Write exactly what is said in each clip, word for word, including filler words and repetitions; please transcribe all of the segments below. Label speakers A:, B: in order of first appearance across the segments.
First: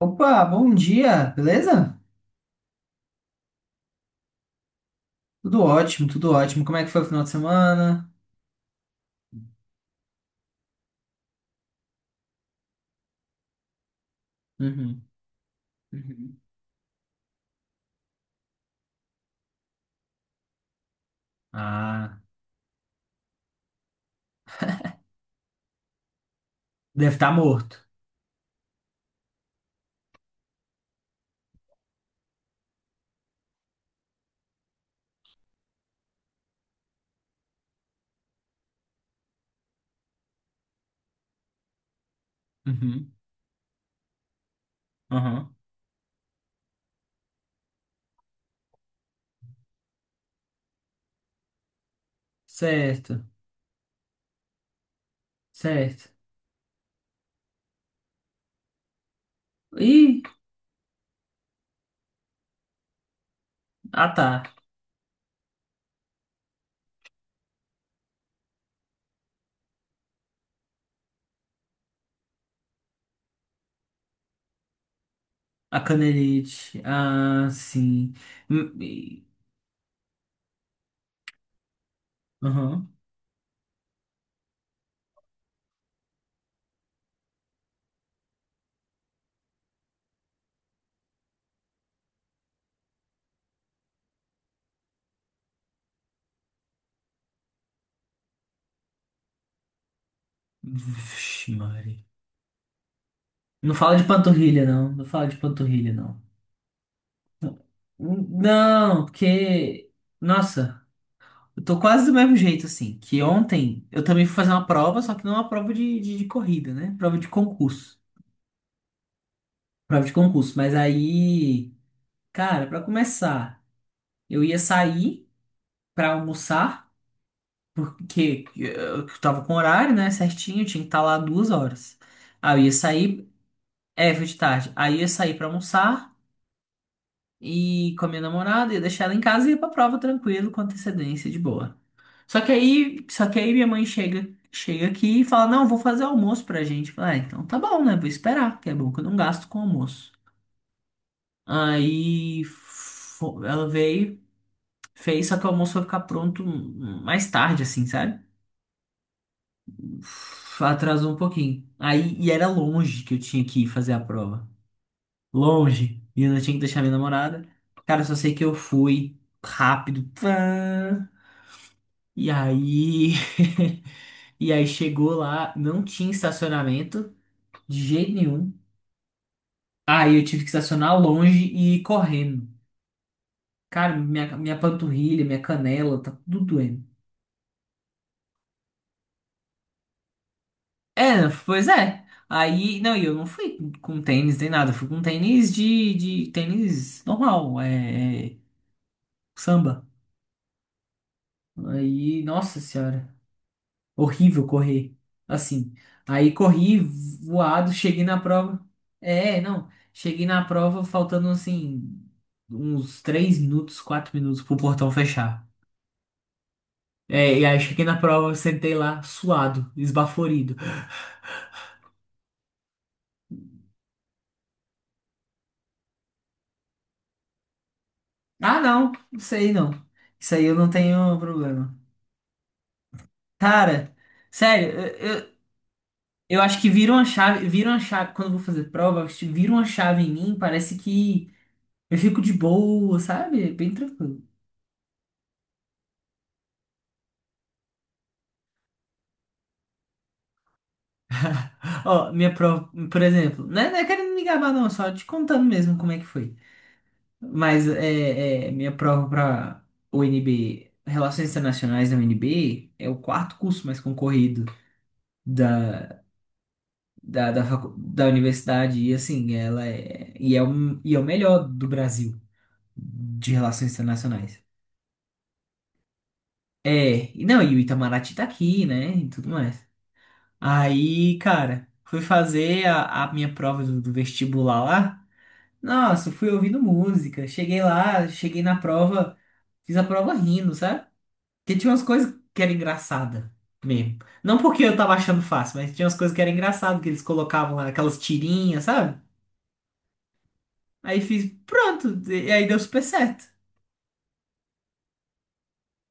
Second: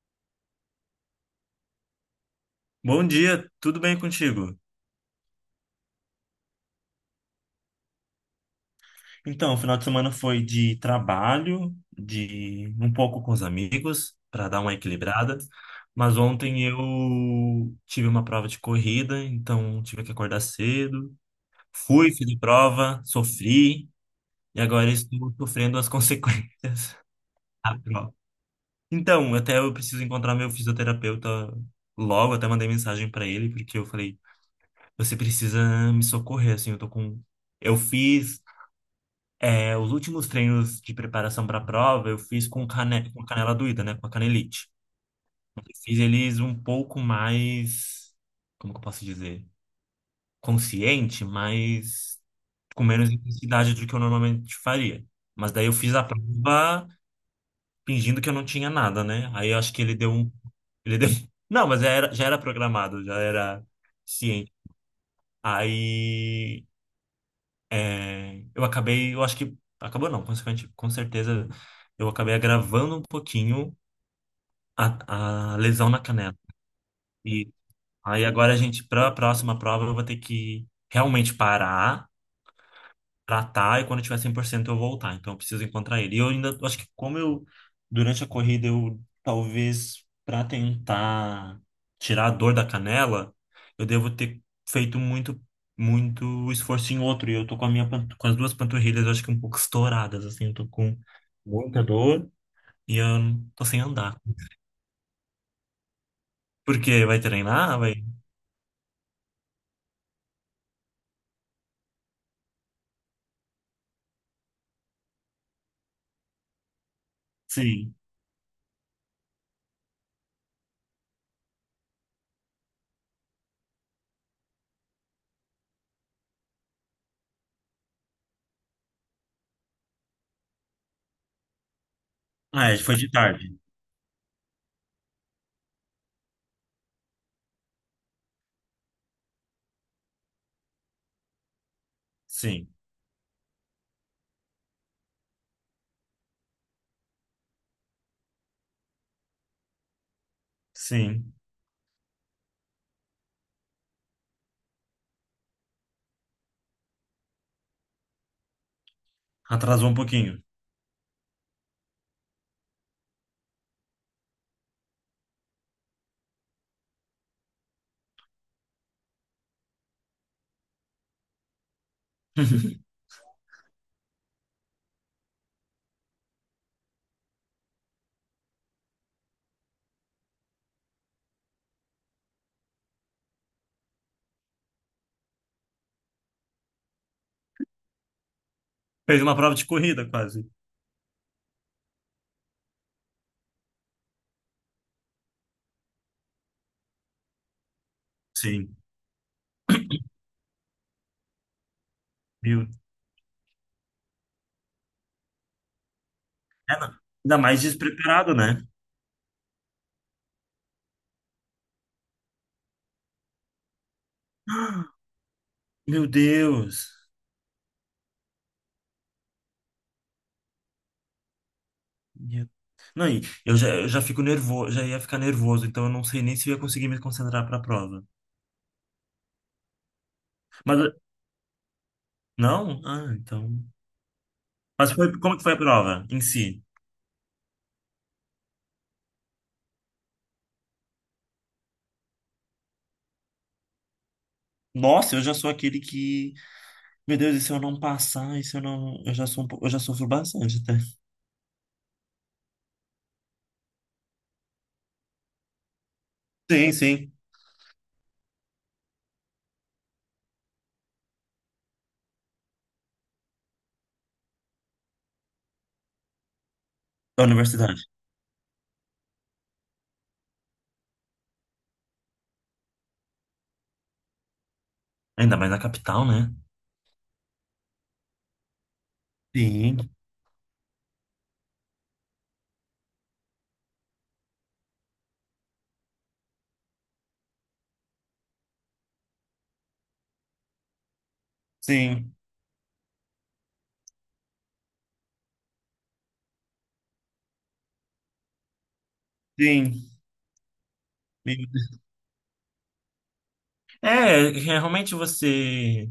A: Opa, bom dia, beleza?
B: Bom dia, tudo bem contigo?
A: Tudo ótimo, tudo ótimo. Como é que foi o final de semana?
B: Então, o final de semana foi de trabalho, de um pouco com os amigos, para dar uma
A: Uhum,
B: equilibrada. Mas
A: uhum.
B: ontem eu tive uma prova de corrida, então tive que acordar cedo. Fui,
A: Ah,
B: fiz a prova, sofri, e agora estou sofrendo as consequências
A: deve estar morto.
B: da prova. Então, até eu preciso encontrar meu fisioterapeuta logo, até mandei mensagem para ele, porque eu falei, você precisa me socorrer, assim, eu tô com... Eu fiz É, os últimos treinos de preparação para a prova eu fiz com,
A: Uhum,
B: cane com canela doída, né? Com a canelite.
A: uhum.
B: Eu fiz eles um pouco mais, como que eu posso dizer? Consciente, mas com menos
A: Certo,
B: intensidade do que eu normalmente faria. Mas daí eu fiz a
A: certo.
B: prova fingindo que eu não tinha nada, né? Aí eu acho que ele deu
A: Ih,
B: um. Ele deu... Não, mas já era, já era programado, já era
A: ah tá.
B: ciente. Aí. É, eu acabei, eu acho que acabou não, consequente, com certeza eu acabei agravando um pouquinho a, a
A: A
B: lesão na canela.
A: canelite. Ah,
B: E
A: sim.
B: aí agora a
A: Hum,
B: gente para a
A: e-
B: próxima prova eu vou ter que realmente parar
A: Uhum.
B: tratar e quando eu tiver cem por cento eu voltar. Então eu preciso encontrar ele. E eu ainda eu acho que como eu durante a corrida eu talvez para tentar tirar a dor da canela, eu devo ter feito muito muito esforço em outro e eu tô com a minha pan- com as duas panturrilhas eu acho que um pouco estouradas assim, eu tô com
A: Vixe,
B: muita
A: Mari.
B: dor e eu não- tô
A: Não
B: sem
A: fala de
B: andar.
A: panturrilha, não. Não fala de panturrilha, não.
B: Por quê? Vai treinar? Vai?
A: Não, porque. Nossa. Eu tô quase do mesmo jeito, assim. Que ontem eu também fui fazer uma prova, só que não é uma prova de, de, de corrida, né? Prova de
B: Sim.
A: concurso. Prova de concurso. Mas aí, cara, pra começar, eu ia sair pra almoçar, porque eu eu tava com horário, né? Certinho, tinha que estar lá duas horas. Aí eu
B: Ah,
A: ia
B: é, foi de
A: sair,
B: tarde.
A: é, foi de tarde. Aí eu ia sair pra almoçar e com a minha namorada, ia deixar ela em casa e ia pra prova tranquilo, com antecedência, de boa. Só que
B: Sim.
A: aí, só que aí minha mãe chega, chega aqui e fala: "Não, vou fazer almoço pra gente". Eu falo, ah, então tá bom, né? Vou esperar, que é bom que eu não gasto com almoço.
B: Sim.
A: Aí fo- ela veio, fez, só que o almoço vai ficar pronto mais tarde assim, sabe?
B: Atrasou um pouquinho.
A: Atrasou um pouquinho. Aí e era longe que eu tinha que ir fazer a prova. Longe. E eu não tinha que deixar minha namorada. Cara, eu só sei que eu fui rápido. Pã. E aí E aí chegou lá, não tinha estacionamento. De jeito nenhum. Aí eu tive que estacionar longe e ir correndo. Cara, minha, minha panturrilha, minha canela, tá tudo doendo.
B: Fez uma prova de corrida quase.
A: É, pois é. Aí, não, e eu não fui com tênis nem nada. Eu Fui com tênis de, de tênis normal, é, é,
B: Sim.
A: samba. Aí, nossa
B: Meu,
A: senhora, horrível correr. Assim. Aí
B: é,
A: corri
B: não. Ainda mais
A: voado, cheguei na
B: despreparado, né?
A: prova. É, não. Cheguei na prova faltando assim, uns três minutos, quatro minutos pro portão fechar.
B: Meu Deus.
A: É, e aí cheguei na prova, sentei lá, suado, esbaforido.
B: Meu- Não, e eu já, eu já fico nervoso, já ia ficar nervoso, então eu não sei nem se eu ia conseguir me concentrar para a prova.
A: Ah, não, isso aí não. Isso aí eu não
B: Mas
A: tenho problema.
B: não? Ah, então.
A: Cara, sério,
B: Mas foi,
A: eu, eu,
B: como que foi a prova em
A: eu acho
B: si?
A: que vira uma chave, vira uma chave, quando eu vou fazer prova, acho que vira uma chave em mim, parece que eu fico de boa, sabe? Bem tranquilo.
B: Nossa, eu já sou aquele que, meu Deus, e se eu não passar, e se eu não, eu já sou, um po- eu já sofro bastante até.
A: Ó, minha prova, por exemplo, não é, não é querendo me gabar não, só te contando mesmo como é que foi.
B: Sim, sim.
A: Mas é, é, minha prova pra U N B, Relações Internacionais da U N B, é o quarto curso mais concorrido. da,
B: Da
A: da, da, facu-
B: universidade.
A: da universidade e assim, ela é e é, um, e é o melhor do Brasil de relações internacionais.
B: Ainda mais na capital, né?
A: É, e não, e o Itamaraty tá aqui, né, e tudo mais.
B: Sim,
A: Aí, cara, fui fazer a, a minha prova do, do vestibular lá. Nossa, fui ouvindo música. Cheguei lá, cheguei na prova, fiz a prova rindo, sabe? Porque tinha umas coisas
B: sim,
A: que era engraçada mesmo. Não porque eu tava achando fácil, mas tinha umas coisas que era engraçado que eles colocavam lá, aquelas tirinhas, sabe?
B: sim.
A: Aí fiz,
B: Meu Deus.
A: pronto, e aí deu super certo,
B: É, realmente você,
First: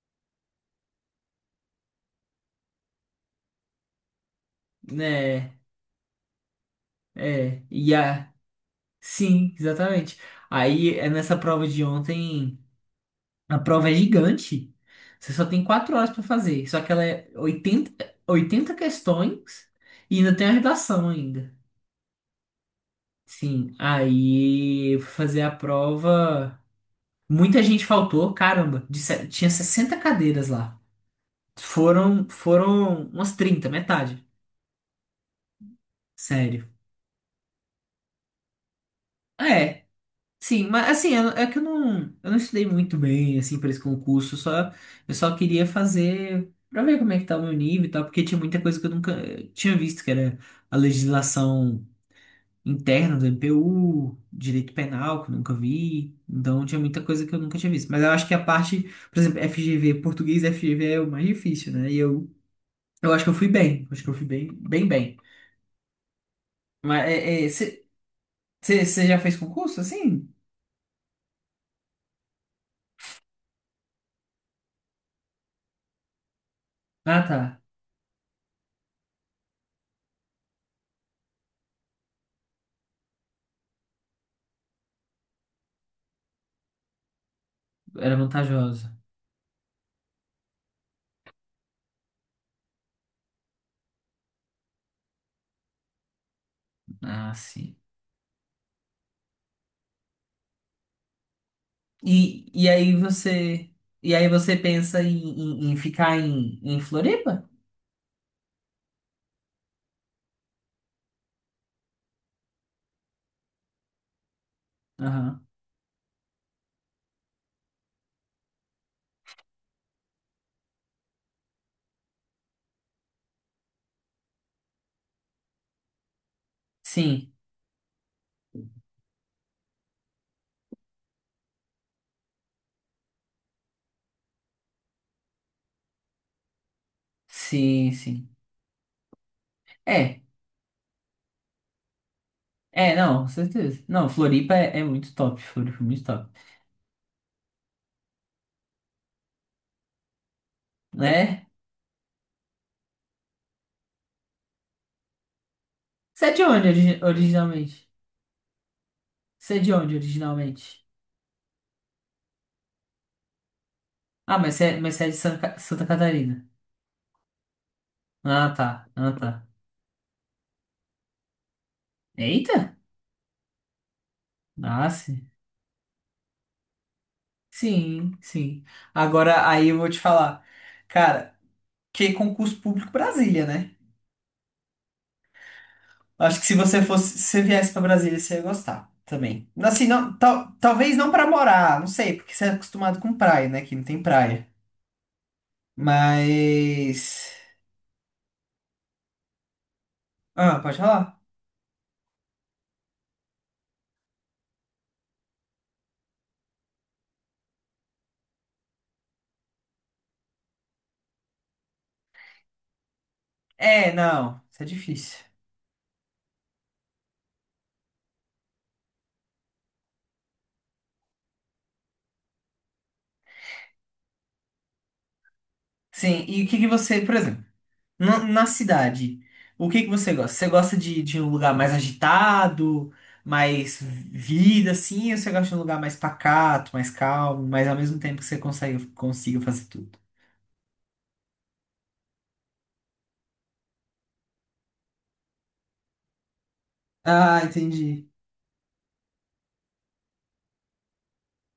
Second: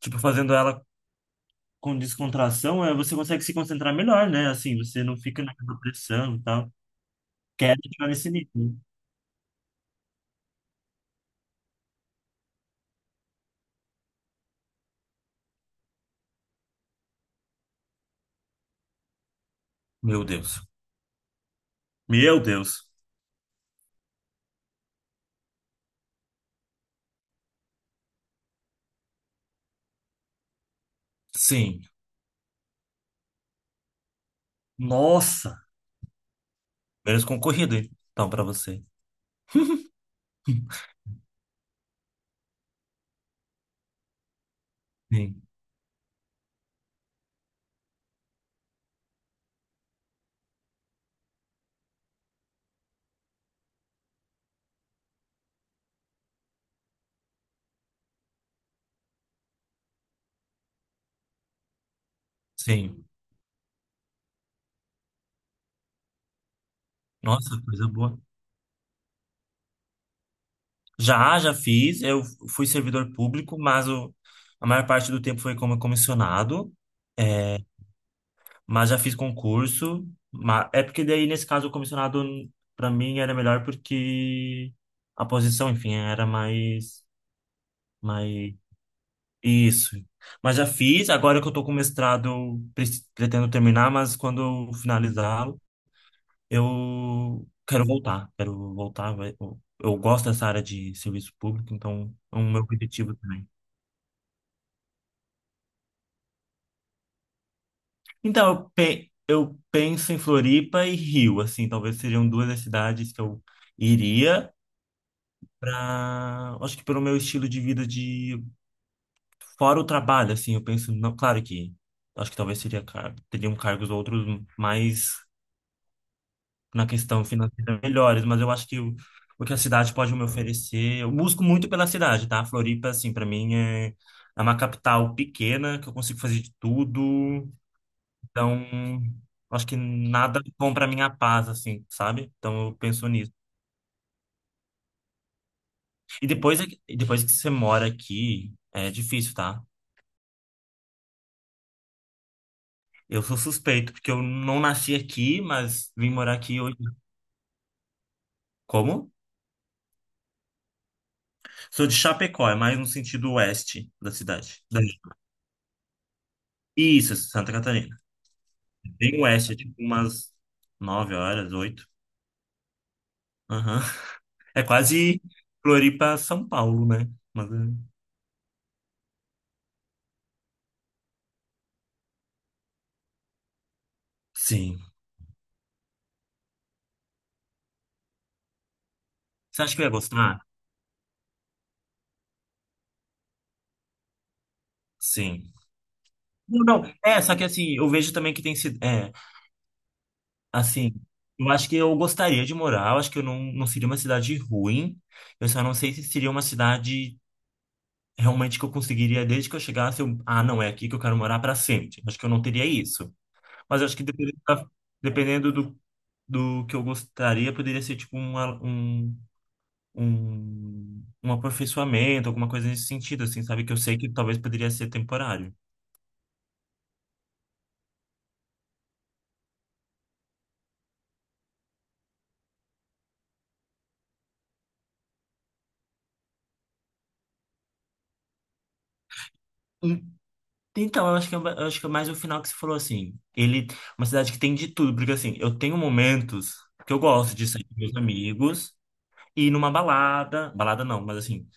B: tipo, fazendo ela com descontração, é, você consegue se concentrar melhor, né? Assim, você não fica
A: né?
B: naquela pressão e tal.
A: É,
B: Quero
A: e
B: chegar nesse
A: a,
B: nível.
A: sim, exatamente. Aí é nessa prova de ontem, a prova é gigante. Você só tem quatro horas para fazer, só que ela é oitenta oitenta questões e
B: Meu
A: ainda tem a
B: Deus.
A: redação ainda.
B: Meu Deus.
A: Sim, aí eu fui fazer a prova. Muita gente faltou, caramba, de se- tinha sessenta cadeiras lá.
B: Sim.
A: Foram, foram umas trinta metade.
B: Nossa.
A: Sério.
B: Menos concorrido, hein? Então, para você.
A: É, sim, mas assim, eu- é que eu não, eu não estudei muito bem, assim, para esse concurso, só, eu só
B: Sim,
A: queria fazer para ver como é que tá o meu nível e tal, porque tinha muita coisa que eu nunca tinha visto, que era a legislação interna do M P U, direito penal, que eu nunca vi, então tinha muita coisa que eu nunca tinha visto. Mas eu acho que a parte, por exemplo, F G V, português F G V é o mais difícil, né? E eu,
B: sim.
A: eu acho que eu fui bem, acho que eu fui bem, bem, bem. Mas
B: Nossa, coisa boa.
A: você já fez concurso, assim?
B: Já, já fiz. Eu fui servidor público, mas o, a maior parte do tempo foi como comissionado.
A: Ah, tá,
B: É, Mas já fiz concurso. ma- É porque daí, nesse caso, o comissionado, para mim, era melhor porque a posição, enfim, era mais,
A: era
B: mais...
A: vantajosa.
B: Isso. Mas já fiz. Agora que eu tô com mestrado, eu pre- pretendo terminar, mas quando eu finalizá-lo,
A: Ah,
B: eu
A: sim.
B: quero voltar. Quero voltar. vai- Eu eu gosto dessa área de serviço público, então é
A: E,
B: um meu
A: e aí
B: objetivo também.
A: você. E aí você pensa em, em- em ficar em, em Floripa?
B: Então, eu, pe- eu penso em Floripa e Rio, assim, talvez seriam duas das cidades que eu iria.
A: Aham.
B: Pra, acho que pelo meu estilo de vida de fora o trabalho, assim, eu penso, não, claro que acho que talvez seria car- teriam cargos outros mais na questão
A: Sim,
B: financeira melhores, mas eu acho que o, o que a cidade pode me oferecer, eu busco muito pela cidade, tá? Floripa, assim, para mim é, é uma capital pequena que eu consigo fazer de tudo,
A: sim, sim.
B: então Acho que
A: É,
B: nada bom para minha paz, assim, sabe? Então eu
A: é,
B: penso
A: não, com
B: nisso.
A: certeza. Não, Floripa é, é muito top. Floripa é muito
B: E
A: top.
B: depois, é que- e depois que você mora aqui, é difícil, tá?
A: Né?
B: Eu sou suspeito, porque eu não nasci aqui, mas vim
A: Você é
B: morar
A: de
B: aqui
A: onde
B: hoje.
A: origi- originalmente?
B: Como?
A: Você é de onde originalmente?
B: Sou de Chapecó, é mais no sentido oeste da
A: Ah, mas
B: cidade.
A: você é, mas
B: Daí.
A: você é de San- Santa Catarina.
B: Isso, Santa Catarina.
A: Ah, tá. Ah,
B: Bem
A: tá.
B: oeste, é tipo umas nove horas, oito.
A: Eita!
B: Aham. É
A: Ah,
B: quase
A: sim.
B: Floripa, São Paulo, né? Mas, é,
A: Sim, sim. Agora aí eu vou te falar. Cara, que concurso público Brasília, né?
B: sim.
A: Acho que se você fosse, se você viesse pra Brasília, você ia gostar também.
B: Você acha que eu
A: Assim,
B: ia
A: não,
B: gostar?
A: tal, talvez não pra morar, não sei, porque você é acostumado com praia, né? Aqui não tem praia.
B: Sim. Não, não.
A: Mas.
B: É, só que assim, eu vejo também que tem sido. É,
A: Ah, pode
B: assim,
A: falar?
B: eu acho que eu gostaria de morar, eu acho que eu não, não seria uma cidade ruim. Eu só não sei se seria uma cidade realmente que eu conseguiria, desde que eu chegasse, eu, ah, não, é aqui que eu quero morar para sempre. Acho que eu não teria isso. Mas
A: É,
B: acho que dependendo,
A: não, isso é
B: da-
A: difícil.
B: dependendo do, do que eu gostaria, poderia ser tipo uma, um, um, um aperfeiçoamento, alguma coisa nesse sentido, assim, sabe? Que eu sei que talvez poderia ser temporário.
A: Sim, e o que que você, por exemplo, na, na cidade, o que que você gosta? Você gosta de, de um lugar mais agitado, mais vida, assim, ou você gosta de um lugar mais pacato, mais calmo, mas ao mesmo tempo que você consegue, consiga fazer tudo?
B: Hum, Então, eu acho que, é- eu acho que é mais o final que você falou, assim, ele, uma cidade que tem de tudo, porque assim, eu tenho momentos que eu gosto
A: Ah,
B: de sair com meus
A: entendi.
B: amigos, ir numa balada, balada não, mas assim,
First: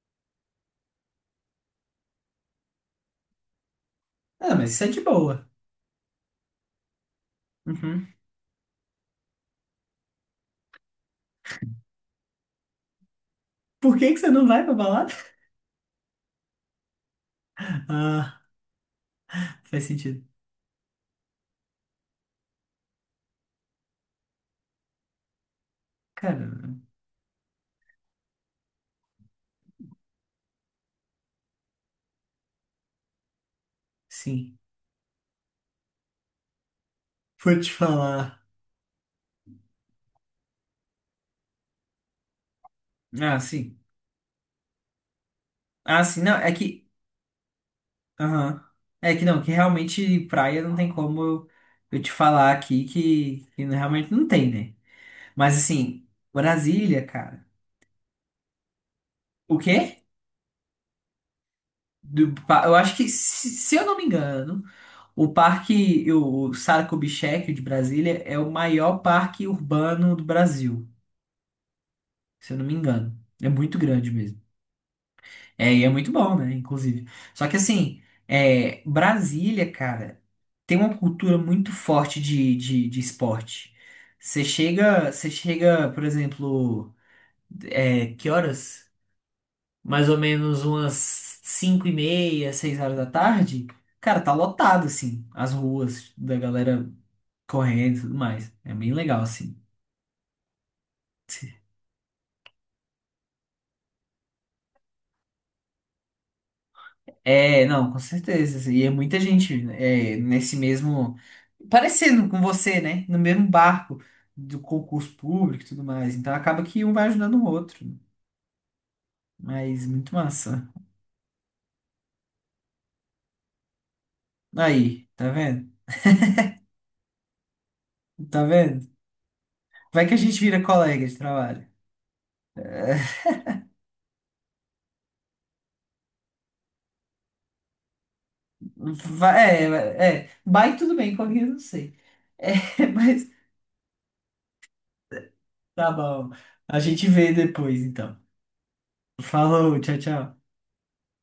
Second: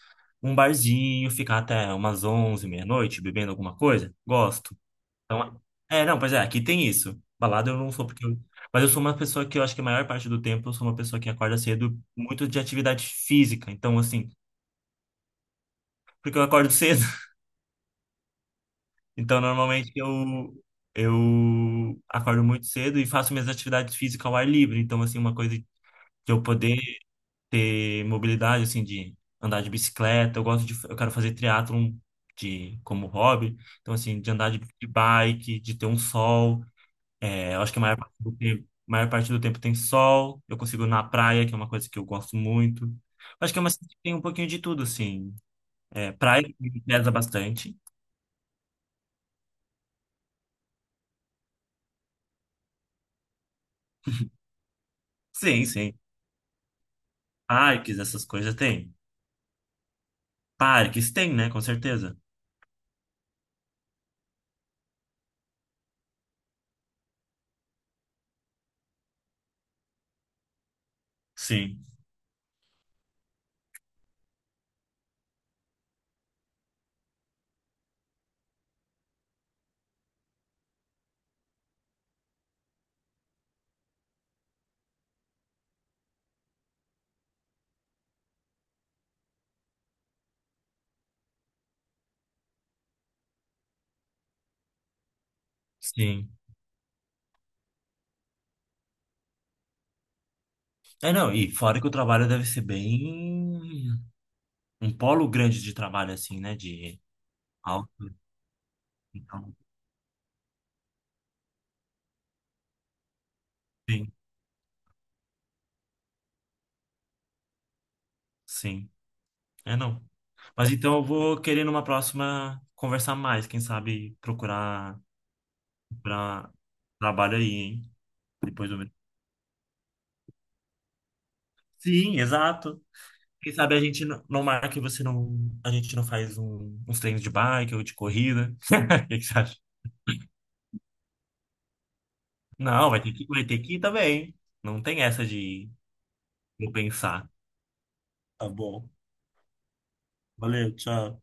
B: um barzinho, ficar até umas onze meia-noite bebendo alguma coisa,
A: Ah, mas
B: gosto.
A: isso é de boa.
B: Então, é, não, pois é, aqui tem isso. Balada eu não
A: Uhum.
B: sou porque eu, mas eu sou uma pessoa que eu acho que a maior parte do tempo eu sou uma pessoa que acorda cedo, muito de atividade física.
A: Por
B: Então,
A: que que você
B: assim,
A: não vai pra balada?
B: porque eu acordo cedo.
A: Ah,
B: Então,
A: faz
B: normalmente
A: sentido.
B: eu eu acordo muito cedo e faço minhas atividades físicas ao ar livre. Então, assim, uma coisa de eu
A: Cara,
B: poder ter mobilidade, assim, de andar de bicicleta. Eu gosto de, eu quero fazer triatlon de, como hobby. Então, assim, de andar
A: sim.
B: de, de bike, de ter um sol.
A: Vou
B: É, eu
A: te
B: acho que a maior parte do
A: falar.
B: tempo, maior parte do tempo tem sol. Eu consigo ir na praia, que é uma coisa que eu gosto muito.
A: Ah,
B: Acho que é uma
A: sim.
B: cidade que tem um pouquinho de tudo, assim.
A: Ah,
B: É,
A: sim. Não,
B: praia
A: é
B: que me
A: que.
B: pesa bastante.
A: Aham. É que não, que realmente praia não tem como eu, eu te falar aqui que, que não- realmente não tem, né? Mas
B: Sim, sim.
A: assim, Brasília, cara.
B: Parques, essas coisas tem.
A: O quê?
B: Parques tem, né? Com certeza.
A: Do pa- eu acho que, se, se eu não me engano, o parque, o Saco-Bichec de Brasília é o maior parque urbano do Brasil.
B: Sim,
A: Se eu não me engano. É muito grande mesmo. É, e é muito bom, né? Inclusive. Só que assim, é, Brasília, cara, tem uma cultura muito forte de, de, de esporte. Você chega, você chega, por exemplo, é, que horas? Mais ou menos umas cinco e meia, seis horas da tarde. Cara, tá lotado, assim, as ruas
B: sim.
A: da galera correndo e tudo mais. É bem legal, assim.
B: É, não, e fora que o trabalho deve ser bem. um polo grande de trabalho, assim, né? De
A: É, não, com
B: alto.
A: certeza, assim. E é muita gente
B: Então,
A: é, nesse mesmo. Parecendo com você, né? No mesmo barco
B: sim,
A: do concurso público e tudo mais. Então acaba que um vai ajudando o outro.
B: sim. É,
A: Mas
B: não.
A: muito massa.
B: Mas então eu vou querer numa próxima conversar mais, quem sabe procurar
A: Aí, tá vendo?
B: para trabalho aí, hein?
A: Tá
B: Depois do.
A: vendo? Vai que a gente vira colega de trabalho.
B: Sim, exato. Quem sabe a gente não não marca e você não. A gente não faz um- uns treinos de bike ou de corrida. O que que você acha?
A: Vai, é, vai- é. Bike tudo bem, colega eu não sei. É,
B: Não, vai ter que,
A: mas
B: vai ter que ir também. Não tem essa de
A: tá bom.
B: não
A: A gente
B: pensar.
A: vê depois, então.
B: Tá bom.
A: Falou, tchau, tchau.
B: Valeu, tchau.